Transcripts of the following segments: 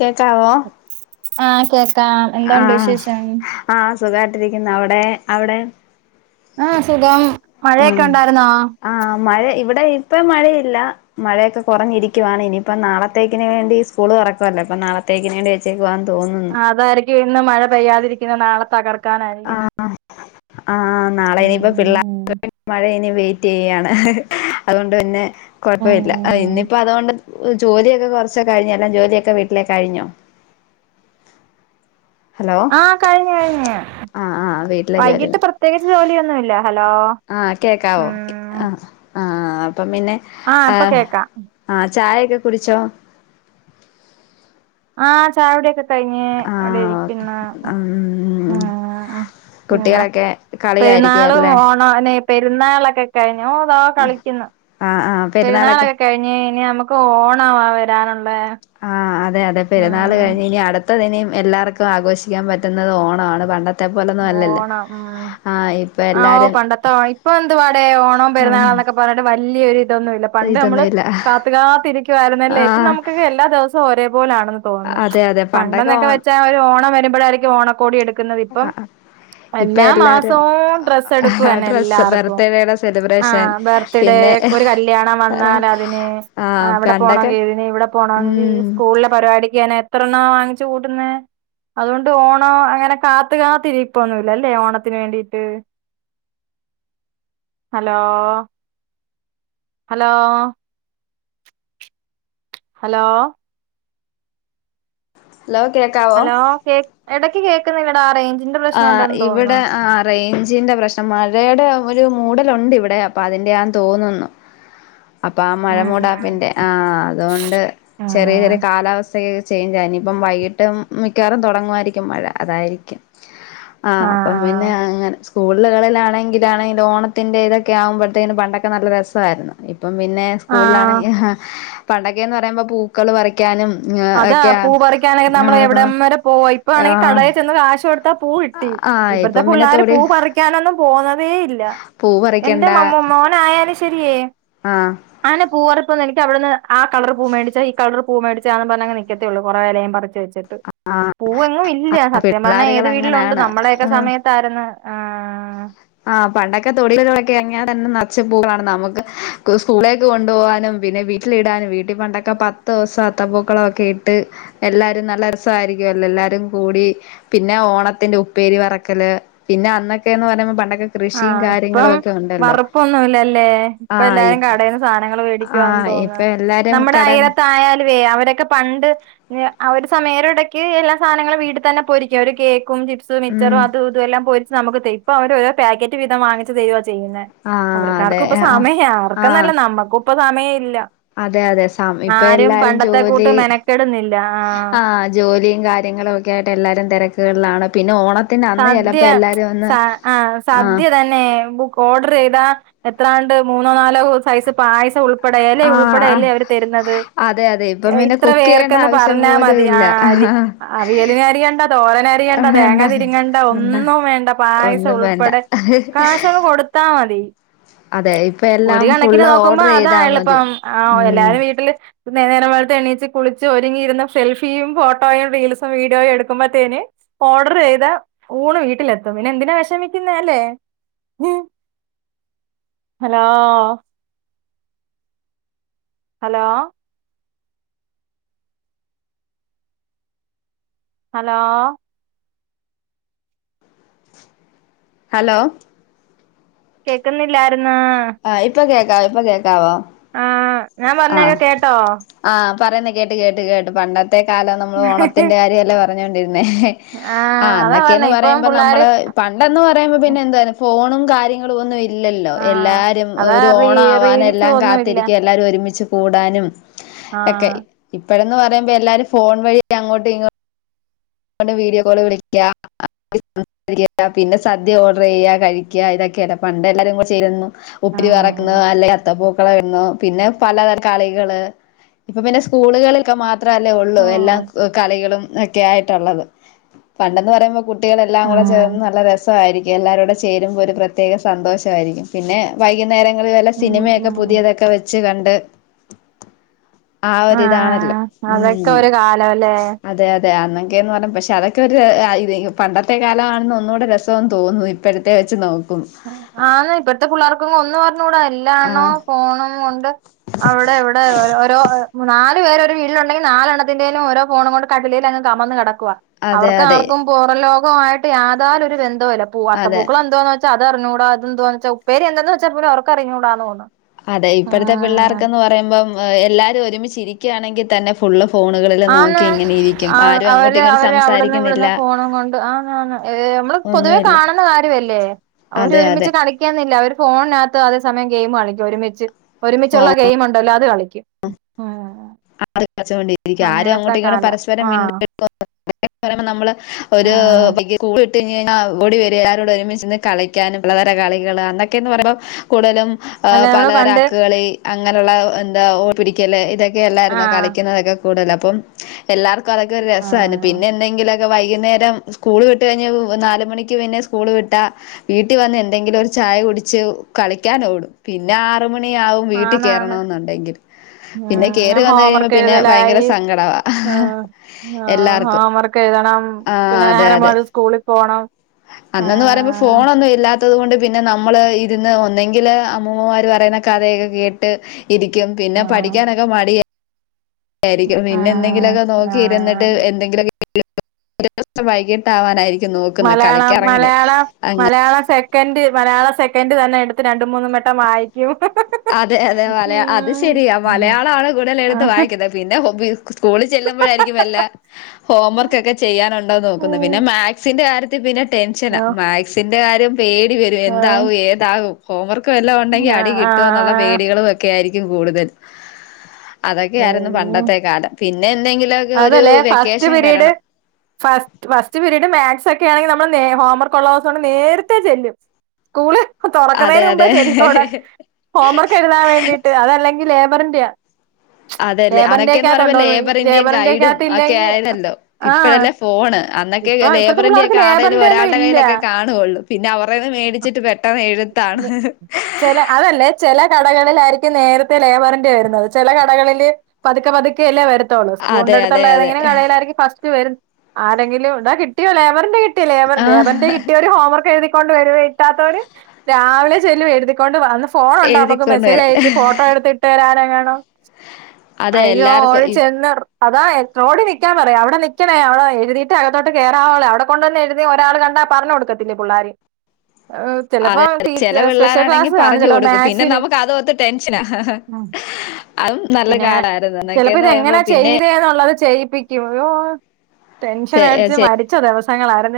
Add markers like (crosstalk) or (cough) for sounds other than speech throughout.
കേക്കാവോ ആഹ് കേ ക്കാം എന്തുണ്ട് ആഹ് വിശേഷം. ആഹ് സുഖായിട്ടിരിക്കുന്നു അവിടെ അവിടെ ആഹ് സുഖം മഴയൊക്കെ ഉം ഉണ്ടായിരുന്നോ ആഹ് മഴ ഇവിടെ ഇപ്പം മഴയില്ല മഴയൊക്കെ കുറഞ്ഞിരിക്കുവാണ് ഇനിയിപ്പം നാളത്തേക്കിന് വേണ്ടി സ്കൂൾ ഒക്കെ തുറക്കല്ലേ നാളത്തേക്കിന് വേണ്ടി വെച്ചേക്കുവാ അതായിക്കും ഇന്ന് മഴ പെയ്യാതിരിക്കുന്ന നാളെ പകർ ആഹ് ആഹ് നാളെ ഇനിയിപ്പ പിള്ളേ ഉം മഴ ഇനി വെയിറ്റ് ചെയ്യണ് അതുകൊണ്ട് പിന്നെ കുഴപ്പ ഇല്ല ഇന്നയിപ്പ അതുകൊണ്ട് ജോലിയൊക്കെ കൊറച്ചൊ കഴിഞ്ഞോ എല്ലാം ജോലിയൊക്കെ വീട്ടിലേ കഴിഞ്ഞോ ഹലോ ആഹ് കഴിഞ്ഞു കഴിഞ് ആഹ് ആഹ് വൈകിട്ട് പ്രത്യേകിച്ച് ജോലിയൊ (unintelligible) ആ കേക്കാവോ ആ അപ്പം പിന്നെ ഇപ്പൊ ആഹ് കേക്കാം ആഹ് ചായൊക്കെ കുടിച്ചോ ആഹ് ചായുടിക്കെ കഴിഞ് അവിടെ ആഹ് ഓക്കെ ഇരിക്ക്ന്ന ഉം ഉം പിന്നെ കുട്ടികളൊക്കെ പെരുന്നാളും കളിയായിരിക്കുവല്ലേ ഓണോനെ പെരുന്നാളൊക്കെ കഴിഞ്- ഓ വാവ് കളിക്ക്ന്ന് ആഹ് ആഹ് പെരുന്നാളൊക്കെ കഴിഞ്ഞ് കഴിഞ്ഞ നമ്മ് ക്കോണവാ വരാനു ആഹ് അത് അതേ അതെ പെരുന്നാൾ കഴിഞ് ഇനി അടു ത്തതിനീം എല്ലാർക്കും ആഘോഷിക്കാൻ പറ്റുന്നത് ഓണാണ് പണ്ട ഓണം ഉം ഇപ്പൊ ആ ഒ എല്ലാരും പണ്ടത്തെ ഇപ്പൊ എന്തുവാടെ ഓണം ഉം പെരുന്നാളാ ന്നൊക്കെ പറഞ്ഞിട്ട് വല്യ ഒരു ഇതൊന്നുല്ല പണ്ട് നമ്മള് ഇതൊന്നുമില്ല കാത്ത് കാത്ത് ഇരിക്കുവായിരുന്നല്ലേ ഇപ്പം ആഹ് നമുക്കൊക്കെ എല്ലാ ദിവസോ ഒരേ പൊ പോലാണെന്ന് തോന്നുന്നു അതെ അതെ പണ്ടൊക്കെ പണ്ടൊന്നൊക്കെ വെച്ച ഓ ഒരു ഓണം വരു ഇപ്പയാരിക്ക ഓണക്കോടി എടു ന്നതിഇപ്പം ആഹ് ഇപ്പൊ എല്ലാ എല്ലാരും മാസവും ഡ്രെസ്സ് ആ എടുപ്പെന്നെ ഡ്രസ്സ് എല്ലാർക്കും ബർത്ത്ഡേയുടെ ആ സെലിബ്രേഷൻ ബർത്ത്ഡേ പിന്നെ ഒരു കല്യാണം വന്നാലതിന് ആ അവിടെ പണ്ടൊക്കെ പോണങ്കി ഇതിന് ഇവിടെ പോണങ്കി ഈ ഉം സ്കൂളിലെ പരിപാടിക്ക്ന്നെ എത്രെണ്ണാ വാങ്ങിച്ചു കൂട്ടുന്നേ അതുകൊണ്ട് ഓണോ അങ്ങനെ കാത്ത് കാത്ത് ഇരി ഇപ്പൊന്നുല്ലല്ലേ ഓണത്തിന് വേണ്ടീട്ട് ഹലോ ഹലോ ഹലോ ഹലോ കേക്കാവോ ഹലോ കേ എടക്ക് കേക്കുന്നില്ല സാറേഞ്ച് ആഹ് ഇവിടെ ആ റേഞ്ചിന്റെ പ്രശ്നം മഴയുടെ ഒരു മൂടലുണ്ടിവിടെ അപ്പൊ അതിന്റെ ആണെന്ന് തോന്നുന്നു അപ്പൊ ആ മഴ ഉം മൂടാപ്പിന്റെ ആ അതോണ്ട് ചെറിയ ആഹ് ചെറിയ കാലാവസ്ഥ (unintelligible) ചേഞ്ചായ് നിപ്പം വൈകിട്ട് മ് മിക്കവാറും തൊടങ്ങുവായിരിക്കും മഴ അതായിരിക്കും ആ അപ്പം പിന്നെ അങ്ങനെ സ്കൂള് (unintelligible) ഓണത്തിന്റെ ഇതൊക്കെ ആവുമ്പോയ്ത്തേണ് പണ്ടൊക്കെ നല്ല രസായിര്ന്ന് പ്പം പിന്നെ ആഹ് സ്കൂൾആണെങ്കി ഹ പണ്ടൊക്കെന്ന് പറയുമ്പൊ പൂക്കള് പറി യ്ക്കാനും അതാ പൂ പറിക്കാനെ നമ്മള് എവിടം വരെ പോയി (unintelligible) കടേ ആഹ് ചെന്ന് (unintelligible) ചൊട് പ പൂ ഇട്ടി ആഹ് ഇപ്പത്തെ ഇപ്പം പിന്നെ പുള്ളേര് തൊടി പൂ പറിക്കാനൊന്നും പോന്നതേയില്ല പൂ എന്റെ പറിക്കണ്ട മമ്മു മോനായേല് ശ്‌ എരിയേ ആഹ് ആനെ പൂവറപ്പ് നൽ ക്യവിട്ന്ന് ആ കളർപൂ മേിടിച്ച ഇ കളർ പൂ മേിടി ച്യാണമ്പപർഞ് അങ്നെ നിക്കത്തേയൊള്ളൂ കൊറേ എലേയും പറിച്ച് വച്ച് എത്ത് പൂവെങ്ങും ഇല്ല സത്യം പർഞ്ഞാ പിള്ളേരുകൾ ഏത് വീട്ട്ലുണ്ട് അങ്ങനാണ് നമ്മടെക്കെ സമയത്തായ്ര്ന്നു ആഹ് ആ പണ്ടൊക്കെ തൊടീലുകളൊക്കെ എർങ്യ തന്നെ നർച്ച് പൂക്കളാണ് നമുക്ക് ക്കു സ്കൂളേക്ക് കൊണ്ടോവാനും പിന്നെ വീട്ടിലിടാനും വീട്ടി പണ്ടൊക്കെ പത്തോസം അത്തപ്പൂക്കളൊക്കെ ഇട്ട് എല്ലാരും നല്ല ര്സമായിരിക്കുഅല്ലോ എല്ലാരും കൂടി പിന്നെ ഓണത്തിന്റെ ഉപ്പേരി വറക്കല് പിന്നെ അന്നൊക്കെന്ന് പർഞപൊ ആഹ ഇപ്പം വറുപ്പൊന്നുല്ലല്ലേ പ്പ ആഹ് എല്ലാരും കടേന്ന് സാനങ്ങൾ വേടിക്കോന്ന് ആഹ് തോന്ന ഇപ്പൊ എല്ലാരും നമ്മടെ കട അയിരത്തായാലുവേ അവരെ ൻക്ക് പണ്ട് എ അ ഒരു സമയരുടക്ക് എല്ല സാനങ്ങളും വീട്ടിതന്നെ പൊരിക്ക ഒര് കേക് ക്കും ചിപ്സ് മിച്ചറും ഉം അതു ഇതു എല്ലാം പോയി സമുക്ക് തൈ പ്പ അവര് പാക്കറ്റ് വിതം വാങ്ങിച്ചു തരൊ ചെയ്യുന്നെ ആഹ് അതെ അവർക്കാർക്കു പ്പ ആഹ് സമയാ ആഹ് അവർക്കന്നല്ല നമ്മക്കും. ഇപ്പൊ സമയില്ല. അതെ അതെ സമ ഇപ്പൊ എല്ലാരും കൂട്ട് ജോലി മെനക്കെടുന്നില്ല ആഹ് ആ ജോലിയും കാര്യങ്ങളൊക്കെ ആയിട്ട് എല്ലാരും തെരക് ക്ൾ ആണ് പിന്നെ ഓണ സദ്യ സ ആ ആഹ് സദ്യ തന്നെ ബുക്ക് ഓഡർ യ്താ എ ത്രാണ്ട് മൂന്നോ നാലോ ഹൊ സൈസ് പായ്സം ഉൾ പടേ ആഹ് എലയുൾപ്പെടെയല്ലേ ആഹ് അവര് തരുന്നത് അതെ അതെ ഇപ്പം പിന്നെ ഇത്ര കുക്ക് ചെയ്യേണ്ട വേർക്കന്ന് ആവശ്യം പോലും പറഞ്ഞാമതി ആ ഇല്ല അരി അ അവിയല് ഏരിയണ്ട തോരനരിയണ്ട വേണ്ട തേങ്ങതി ഇങ്ങണ്ട വേണ്ട ഒന്നും വേണ്ട പായസം ഒന്നും വേണ്ട ഉൾപ്പെടെ കാഷങ് കൊടുത്താ മതി അതെ ഇപ്പൊ ഒരു എല്ലാം കണക്കിന് ഫുള്ള് നോക്കുമ്പോ ഓർഡർ ചെയ്താ മതി അതായെളുപ്പം ആ ഉം എല്ലാരും വീട്ടില് നേരം വെൾത്ത് എണ്ണീച്ച് കുളിച്ച് ഒരുങ്ങിയിരുന്ന സെൽഫിയും ഫോട്ടോയും റീൽസും വീഡിയോയും എടുക്കുമ്പത്തേന് ഓർഡർ ചെയ്ത ഊണ് വീട്ടിലെത്തും പിന്നെ എന്തിനാ വെഷമിക്കുന്നേ എല്ലേ. ഹലോ. ഹലോ. ഹലോ. ഹലൊ. കേക്കുന്നില്ല ആരു ആഹ് ഇപ്പൊ കേക് (unintelligible) ഇപ്പോ ആ ഞാൻ പറഞ്ഞേക്കെ കേട്ടോ? ആഹ് പറയുന്ന കേട്ട് കേട്ട് കേട്ട് പണ്ട ത്തെ കാലം നമ്മ ഓണത്തിന്റെ കാര്യല്ലേ പ പറഞ്ഞോണ്ടി പിന്ന ആ ആഹ് അതാ പറഞ്ഞെ അന്നൊക്കെയന്ന് ഇപ്പം പറയുമ്പോ പിള്ളാര് നമ്മള് പണ്ടന്ന് പറയുമ്പോ പിന്നെ എന്ത ഫോണും കാര്യങ്ങൾ ഒന്നും ഇല്ലല്ലോ ആഹ് എല്ലാര് അതാ ഒര് റീ ഓണം റീൽസ് ആവാനെല്ലാം ഒന്നും ഇല്ല കാത്തിരിക്കും എല്ലാരും ഒ ഒരുമിച്ച് കൂടാനും എക്കെ ആഹ് ഇപ്പോഴന്ന് പറയുമ്പോ എല്ലാരും ഫോൺ വഴി അങ്ങോട്ടും ഇങ്ങോ ണ്ട് വീഡിയോ കോള് വിളിക്ക (inaudible) സംസാരിക്കുക പിന്നെ സദ്യ ഓർഡർ ചെയ്യുക കഴിക്കുക ഇതൊക്കെയല്ല പണ്ട് എല്ലാവരും കൂടെ ചെയ്തന്നു. ഉപ്പരി ആഹ് വറക്കുന്നെ അല്ലെ അത്തപൂ (unintelligible) പിന്നെ പലതരം കളികള് ഇപ്പൊ പിന്നെ സ്കൂളുകളൊക്കെ മാ അത്ര അല്ലേ ഉള്ളൂ എല്ലാ ആഹ് കളികളും എക്കെ ആയി ട്ടുള്ളത് പണ്ടെന്ന് പറയുമ്പ കുട്ടികളെല്ലാം ഉം കൂടെ ചേർന്ന് നല്ല രസായിരിക്കും എല്ലാരൂടെ ചേരുമ്പോൾ ഒരു പ്രത്യേക സന്തോഷായിരിക്കും പിന്നെ വൈകുന്നേരം (unintelligible) ഉം സിനമയൊക്കെ ഉം പുതിയതൊക്കെ വെച്ച് കണ്ട് ണ്ട് ആഹ അതൊക്കെ ഒരു കാലവല്ലേ (unintelligible) ക്കെന്ന് പറഞ്ഞ പക്ഷെ അതൊക്കെ ഒരു ആ പണ്ടത്തെ കാലമാണെന്ന് ഒന്നുടെ രസംന്ന് തോന്നുന്നു ഇപ്പോഴത്തെ വെച്ച് നോക്കും ആന്ന് ഇപ്പഴത്തെ പിള്ളേർക്കൊന്നും ഒന്ന് (unintelligible) എല്ലാ ആ എണ്ണോം ഫോണും കൊണ്ട് അവിടെ ഇവിടെ ഓരോ (inaudible) നാല് പേര് ഒരു വീട്ടിലുണ്ടെങ്കിൽ നാലെണ്ണത്തിന്റെലും ഓരോഫോണ് കൊണ്ട് കട്ടിലും അങ്ങ് കമന്ന് കിട (unintelligible) അതെ അവർക്ക് അതെ ആർക്കും പോറലോ മായിട്ട് യാതാലൊര് ഒരു ബന്ധ (unintelligible) പൂവാത്ത അതെ പൂക്കൾ എന്ത്വാന്ന് വെച്ച് അതറിഞ്ഞുട അത് എാന്തുന്നച്ച ഉപ്പേരി എന്താന്ന് വച്ച കൂടി അവർക്ക് അറിഞ്ഞൂടാന്ന് തോ അതെ ഇപ്പഴത്തെ പിള്ളേർക്കന്ന് പറയുമ്പം എല്ലാവാരും ഒരുമിച്ചിരിക്കുകയാണെങ്കിൽ തന്നെ ഫുഡ ആന്ന് ആ അങ്ങോട്ടും അവര് ഇങ്ങോട്ടും അവര് അവിടുന്ന് സംസാരിക്കുന്നില്ല ഇവിടുന്ന് ഫോണും കൊണ്ട് ആന്ന് ആന്ന് നമ്മള് പൊതുവെ ഒന്നുമില്ല കാണുന്ന കാര്യമല്ലേ അവര് അതെ അതെ ഒരുമിച്ച് കളിക്കുന്നില് ഫോണിനകത്ത് അതേ സമയം ഗെയിം കളിക്കും ഒരുമിച്ച് ഒരുമിച്ചുള്ള ഗെയിം ഉണ്ടല്ലോ അത് ഉം ആ കച്ച് കൊണ്ടരി ആരും അങ്ങനത്തെ അങ്ങോട്ട ഇങ്ങട്ട കാല പരസ്പരം ആഹ് മിണ് അത (unintelligible) പറയുമ്പോൾ നമ്മള്ക്ക് ഒരു ആഹ് വ (unintelligible) ക കഴി (unintelligible) ഓടി വരിയരോട് എല്ലാവരും ഒരുമിച്ചിരുന്ന് കളിക്കാനും പലതര കളികള് അന്നെക്കെപറുയുമ്പം കൂടുതലും ആ അല്ല നമ്മള് പലതരം പണ്ട് അക്ക്കളി അങ്ങനെയുള്ള ഓടിപിടിക്കല് ഇ ല്ലായിരുന്നോ ആഹ് കളിക്കുന്നതൊക് കൂടുതൽ അപ്പം എല് അപ്പം അതെക്കെ ഒരു രസമാണ് ആഹ് പിന്നെ എന്നങ്കില് ഒക് വൈകുന്നരം സ്കൂൾ വിട്ടകഴിഞ്ഞ് നലു മണിക്ക് തന്നേ സ്കൂൾ വിട്ടാ വീട്ടിൽ വന്ന് എന്തെങ്കിലും ഒരു ചായ കുടിച്ച് കളിക്കാനോടും പിന്നെ ആറമ ണിയാകും വീട്ടിൽ കയറണ എന്നുണ്ടെങ്കിൽ ആ ഹോം വർക്ക് ഭയങ്കര എഴുതലായി സങ്കടവാ അ് അ് എല്ലാർക്കും ഹോം വർക്ക് എഴുതണം ആഹ് പിന്നെ അതെ നേരം അതെ വെ സ്കൂളിൽ പോണം അന്നന്ന് പറയുമ്പോ ആഹ് ഫോണൊന്നും ഇല്ലാത്തത് കൊണ്ട് പിന്നെ നമ്മള്- ഇരുന്ന് ഒന്നെങ്കില് അമ്മൂമ്മമാർ പറയുന്ന കഥയൊക്കെ കേട്ട് ഇരിക്കും പിന്നെ ആഹ് പഠിക്കാനൊക്കെ മടി ആരിക്കും പിന്നെയെന്തങ്കിലുമൊക്കെ ആഹ് നോക്കി ഇരുന്നിട്ട് ആഹ് എന്തെങ്കില (unintelligible) വൈകിട്ട് ആവാനായിരിക്കും മലയാളം മലയാള മലയാളസെക്കൻഡ് മലയാള സെക്കൻഡ് തന്നെ എടുത്ത് രണ്ട് മൂന്ന് മട്ടം വായിക്കും- അതെ അതെ മല അത് ശെരിയാ മലയാളണ് കൂടുതൽ എടുത്ത് വായിക്കുന്നത് പിന്നെ ഹോം സ്കൂളിൽ ചെല്ലുമ്പോഴായിരിക്കും വല്ല ഹോംവർക്ക് ഒക്കെ ചെയ്യാനുണ്ടോന്ന് നോക്കുന്നു പിന്നെ ഉം മാക്സിന്റെ കാര്യത്തി- (unintelligible) ടെൻഷന മാക് ടെ ആരും പേടി വരും എന്താവും ഏതാവും ഹോംവർക്ക് ക്ക് എല്ലാം ഉണ്ടെങ്കി അടി കിട്ടു കിട്ടോന്നുള്ള പേടികളും ഒക്കെയായിരി ക്കും കൂടുതൽ അതൊക്കെയായിരുന്നു പണ്ടത്തെ കാലം പിന്നെ എന്തെങ്കിലൊ അതല്ലെ first period first first period maths ഒക്കെ- ക്കെ ആണെങ്കി നമ്മള് നേ ഹോംവർക്ക് ഉള്ള ദിവസാണെങ്കി നേരത്തെ ചെല്ലും സ്കൂള്- അതെ തുറക്കുന്നതിന് മുമ്പ് ചെല്ലു അവിടെ അതെ ഹോംവർക്ക് എഴുതാൻ വേണ്ടിട്ട് അതല്ലെങ്കിൽ എപ്പ പറണ്ട്യ (unintelligible) അതെല്ലേ അന്നൊക്കെന്നു പറയുമ്പോ ലേബറി ലബറിൻഡ്യയും ലേബറിന്റെയൊക്കെ ഗൈഡും അകത്ത് ഒക്കെ ഇല്ലെങ്കിൽ ആയിരുന്നല്ലോ ആഹ് ഇപ്പഴല്ലേ ഫോണ് അന്നൊക്കെ ഇപ്പൊ ഇപ്പഴത്തെ പിള്ളേർക്ക് ലേബറിൻഡൃക്കെ ആരുടെലും ലേബറിന്റെ ഒന്നും ഒരാളുടെ ഇല്ല കയ്യിലൊക്കെ കാണുവുള്ളൂ പിന്ന അവ പുറകേന്ന് മേടിച്ചിട്ട് പെട്ടെന്ന് എഴുത്താണ് ഹിഹി ചില അതല്ലേ ചില കടകളിലായിരിക്കും നേരത്തെ ലേബറിൻഡ്യ വരുന്നത് ചില കടകളില് പതുക്കെ പതുക്കെല്ലേ വരത്തോ - അതെ സ്കൂളിന്റെ അതെ അടുത്തുള്ള അതെ ഏതെങ്കിലും കടയിലായിരിക്കും ഫസ്റ്റ്- വരു. ആരെങ്കിലും എടാ കിട്ടിയോ ലേബറിൻഡ്യ കിട്ട് ലേബർ ആഹ് ലേബറിൻഡ്യ കിട്ടിയവര് ഹോംവർക്ക് എഴുതി കൊണ്ട് വെരുവേ കിട്ടാത്തവര് രാവിലെ ചെല്ലും എഴുതിക്കൊണ്ട് വാന്നു. ഫോണൊണ്ടോ നമുക്ക് എഴുതിക്കൊണ്ട് മെസ്സേജ് വരാൻ അയച്ച് ഫോട്ടോ എടുത്തിട്ട് തരാന്. വേണം അതെ അയ്യോ എല്ലാർക്കും ഓള് ഇ ചെന്നൊർ അതാ എ റോഡി നിക്കാൻ പറയാം അവടെ നിക്കണേ അവടെ എഴുതിയിട്ട് അകത്തോട്ട് കേയറാവുള്ളെ അവിടെ കൊണ്ടുവന്ന് എഴുതി ഒരാൾ കണ്ടാ പറഞ്ഞ് കൊടുക്കത്തില്ലേ പിള്ളാര് ചിലപ്പോ അതെ ടീ ചെല സ്പെഷ്യൽ പിള്ളാരാണെങ്കി ക്ലാസ് കാണും പറഞ്ഞു ചിലപ്പോ കൊടുക്കും പിന്നെ മാത്സിന് നമുക്ക് അതോർത്ത് ടെൻഷനാ ഹ ഹാ പിന്നെ ചെലപ്പോ ഇതെങ്ങനാ പിന്നെ ചെയ്തേ ന്നുള്ളത് ചെയ്യിപ്പിക്കും അയ്യോ ടെൻഷൻ ചെ അടിച്ച് ചെ മരിച്ച ദിവസങ്ങളാര്ന്ന്.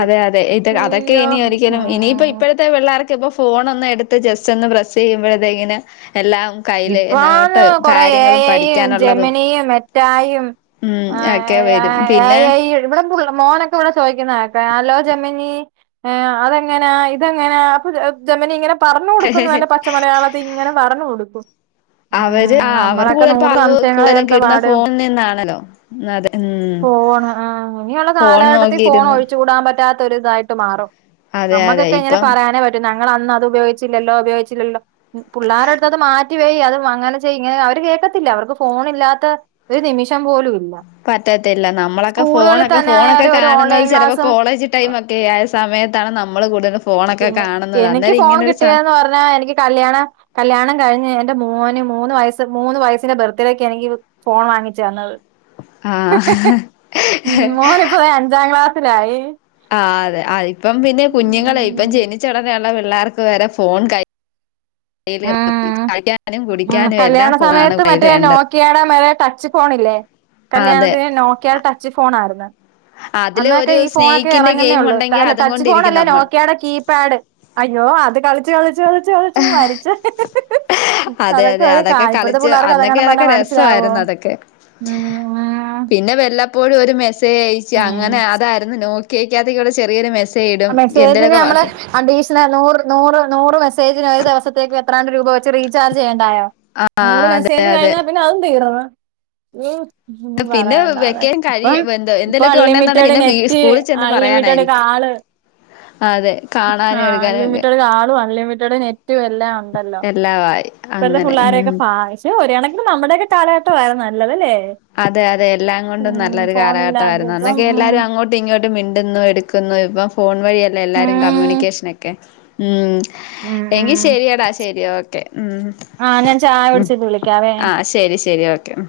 അതെ അതെ ഇത് അതൊക്കെ ഇനി ഉം ഒരിക്കലും ഇനിയിപ്പ ഉം ഇപ്പൊഴത്തെ പിള്ളേർ പ്പോ ഫോൺ ഒന്ന് എടുത്ത് ജസ്റ്റ് ഒന്ന് പ്രസ് ചെയ്യുമ്പഴ്ത്തേക്കിന്. ഇപ്പോ ഓന്ന് കൊറെ എ കാര്യങ്ങളും ഐയും പഠിക്കാനുള്ളതും ജമിനിയും മെറ്റായും ഉം ഒക്കെ വരും പിന്നെ എഐയ്യും ഇവിടെ പുള്ള മോനൊക്കെ ഇവിടെ ചോയിക്കുന്ന കേക്കാം. ഹലോ ജമിനി അതെങ്ങനാ ഇതെങ്ങനാ അപ്പ ജ ജമിനി ഇങ്ങന. പറഞ്ഞു കൊടുക്കുംന്നല്ല പച്ചമലയാളത്തി ഇങ്ങനെ പറഞ്ഞു കൊടുക്കും ഉ അവര് ആ അവർക്ക് നമ്മളൊക്കെ കൂടുതൽ നൂറ് അറിവ് കൂടുതലും കിട്ടുന്ന സംശയങ്ങളേർത്തപാട് ഫോണിൽ നിന്നാണല്ലോ അതെ ഉം ഫോണ് ആ ഇനിയുള്ള ഫോൺ കാലഘട്ടത്തി നോക്കിയിരുന്നു ഫോണൊഴിച്ചുകൂടാൻ പറ്റാത്ത ട്ട് ഒരിതായിട്ട് മാറും അതെ അതെ അമ്മക്കൊക്കെങ്ങനെ ഇപ്പം പറയാനേ പറ്റു ങ്ങളന്ന് അത് ഉപയോഗിച്ചില്ലല്ലോ ഉപയോഗിച്ചില്ലല്ലോ പുള്ളാരടുത്തത് മാറ്റി. റ്റി വൈ അതും അങ്ങനെ ചെയ്യ് ഇങ്ങനെ അവര് കേൾക്കത്തില്ല അവർക്ക് ഫോണില്ലാത്ത ഒരു നിമിഷം പോലുംല്ല പറ്റത്തില്ല നമ്മളൊക്കെ ഫോണൊക്കെ തന്നെ ഫോണൊക്കെ ആയാലും ഒരു കാണുന്നത് ഓൺലൈൻ ചെലപ്പോ ക്ലാസും കോളേജ് ടൈമൊക്കെയ സമയത്താണ് നമ്മൾ കൂടുതലും ഫോണൊക്കെ പിന്നെ കാണുന്നത് എനിക്ക് അന്നേരം ഫോൺ ഇങ്ങനൊരു സ കിട്ടിയന്ന് പറഞ്ഞാ എനിക്ക് കല്യാണം കല്യാണം കഴിഞ്ഞ് എൻ്റെ മോൻ മൂന്ന് വയസ് മൂന്ന് വയസിന്റെ ബർത്ത്ഡേക്ക് എനിക്ക് ഫോൺ വാങ്ങിച്ചന്നത്. ആ ഉം മോന്പ്പ ദേ അഞ്ചാംക്ലാ ലായി ആ അതെ ആ ഇപ്പം പിന്നെ കുഞ്ഞുങ്ങളെ ഇപ്പം ജനിച്ചടൊനെ ആണ പിള്ളേർക്ക് വരെ ഫോൺ കയി ആഹ് ആ കുടിക്കാനും എല്ലാം കല്യാണ ഫോണാണ് സമയത്ത് കയ്യില് മറ്റേ വേണ്ടത് നോക്കിയാടെ മറ്റേ ടച്ച് ഫോണില്ലേ അതെ കല്യാണത്തിന് നോക്കിയാടെ ടച്ച് ഫോണായിര്ന്ന്. അതില് അന്നൊക്കെ ഒരു ഈ ഫോണൊക്കെ സ്നേഹിക്കിന്റെ എറങ്ങുന്നേ ഗെയിം ഒള്ളൂ ഉണ്ടെങ്കി അല്ല അതും ടച്ച് കൊണ്ടിരിക്കും ഫോണല്ലാ നമ്മൾ നോക്കിയാടെ കീപാഡ് അയ്യോ അത് കളിച്ച് കളിച്ച്. കളിച്ച് കളിച്ച് മരിച്ച് അതെ അതൊക്കെ അതെ ഒരു കാലം ഇപ്പഴ്ത്തെ കളിച്ച് പിള്ളാർക്ക് അന്നൊക്കെ അതെങ്ങാനും പറഞ്ഞാ അതൊക്കെ മനസിലാവോ രസമായിരുന്നു അതൊക്കെ മ്മ് ഇപ്പോഴും ഒരു മെ (unintelligible) അങ്ങനെ അതായിരുന്നു നോ കേക്കാത്തിക്കോടെ ചെറിയൊര വെഷ മെസ്സേജിന് നമ്മള് അഡീഷണ നൂറ് നൂറ് നൂറ് മെസ്സേജിന ദെവസത്തേക്ക് എത്രാണ്ട് രൂപ വെച്ച് റീചാജ് ചെയ്യൻ- ണ്ടായോ ആ നൂറ് അതെ മെസേജ് അതെ കഴിഞ്ഞാ പിന്നെ അതും തീർന്ന്- ഉം ഒന്നും പിന്നെ പറയണ്ട അതെക്കെ വെക്കേൻ കഴി ഇപ്പം എന്ത ഇപ്പൊ എന്തേലൊക്കെ ഉണ്ടെന്നുണ്ടെങ്കി അൺലിമിറ്റഡ് പിന്നെ വീ നെറ്റ് സ്കൂളിൽ ചെന്ന് അൺലിമിറ്റഡ് പറയാനായിരിക്കും കാള്- അതെ ആ കാണാനും എടുക്കാനും ഒക്കെ അൺലിമിറ്റഡ് കാളും അൺലിമിറ്റഡ് നെറ്റും എല്ലാണ്ടല്ലോ എല്ലാമായി അങ്ങനെ ഇപ്പഴത്തെപുള്ളാരൊക്കേ ഉം പാ- ഒര്കണക്കിന് നമ്മുടെയൊക്കെ കാലഘട്ടവായിരുന്നു നല്ലതല്ലേ? അതെ അതെ എല്ലാംകൊണ്ടും ഉം നല്ലൊരു ഫോണില്ലാതെ കാലഘട്ടായിരുന്നു ഇപ്പം അന്നൊക്കെ ഉം എല്ലാരും അങ്ങോട്ടും ഇങ്ങോട്ടും- മിണ്ടുന്നു എടുക്കുന്നു ഇപ്പം ഫോൺ വഴിയല്ലേ എല്ലാരും ഉം കമ്മ്യൂണിക്കേഷനൊക്കേ ഉം ഉം എങ്കി ഉം ശെരിയടാ ശെരി ഓ ഉം ആഹ് ഞാൻ ചായ ഉം കുടിച്ചിട്ട് വിളിക്കാവേ ആ ശെരി ശെരി ഓക്കെ ഉം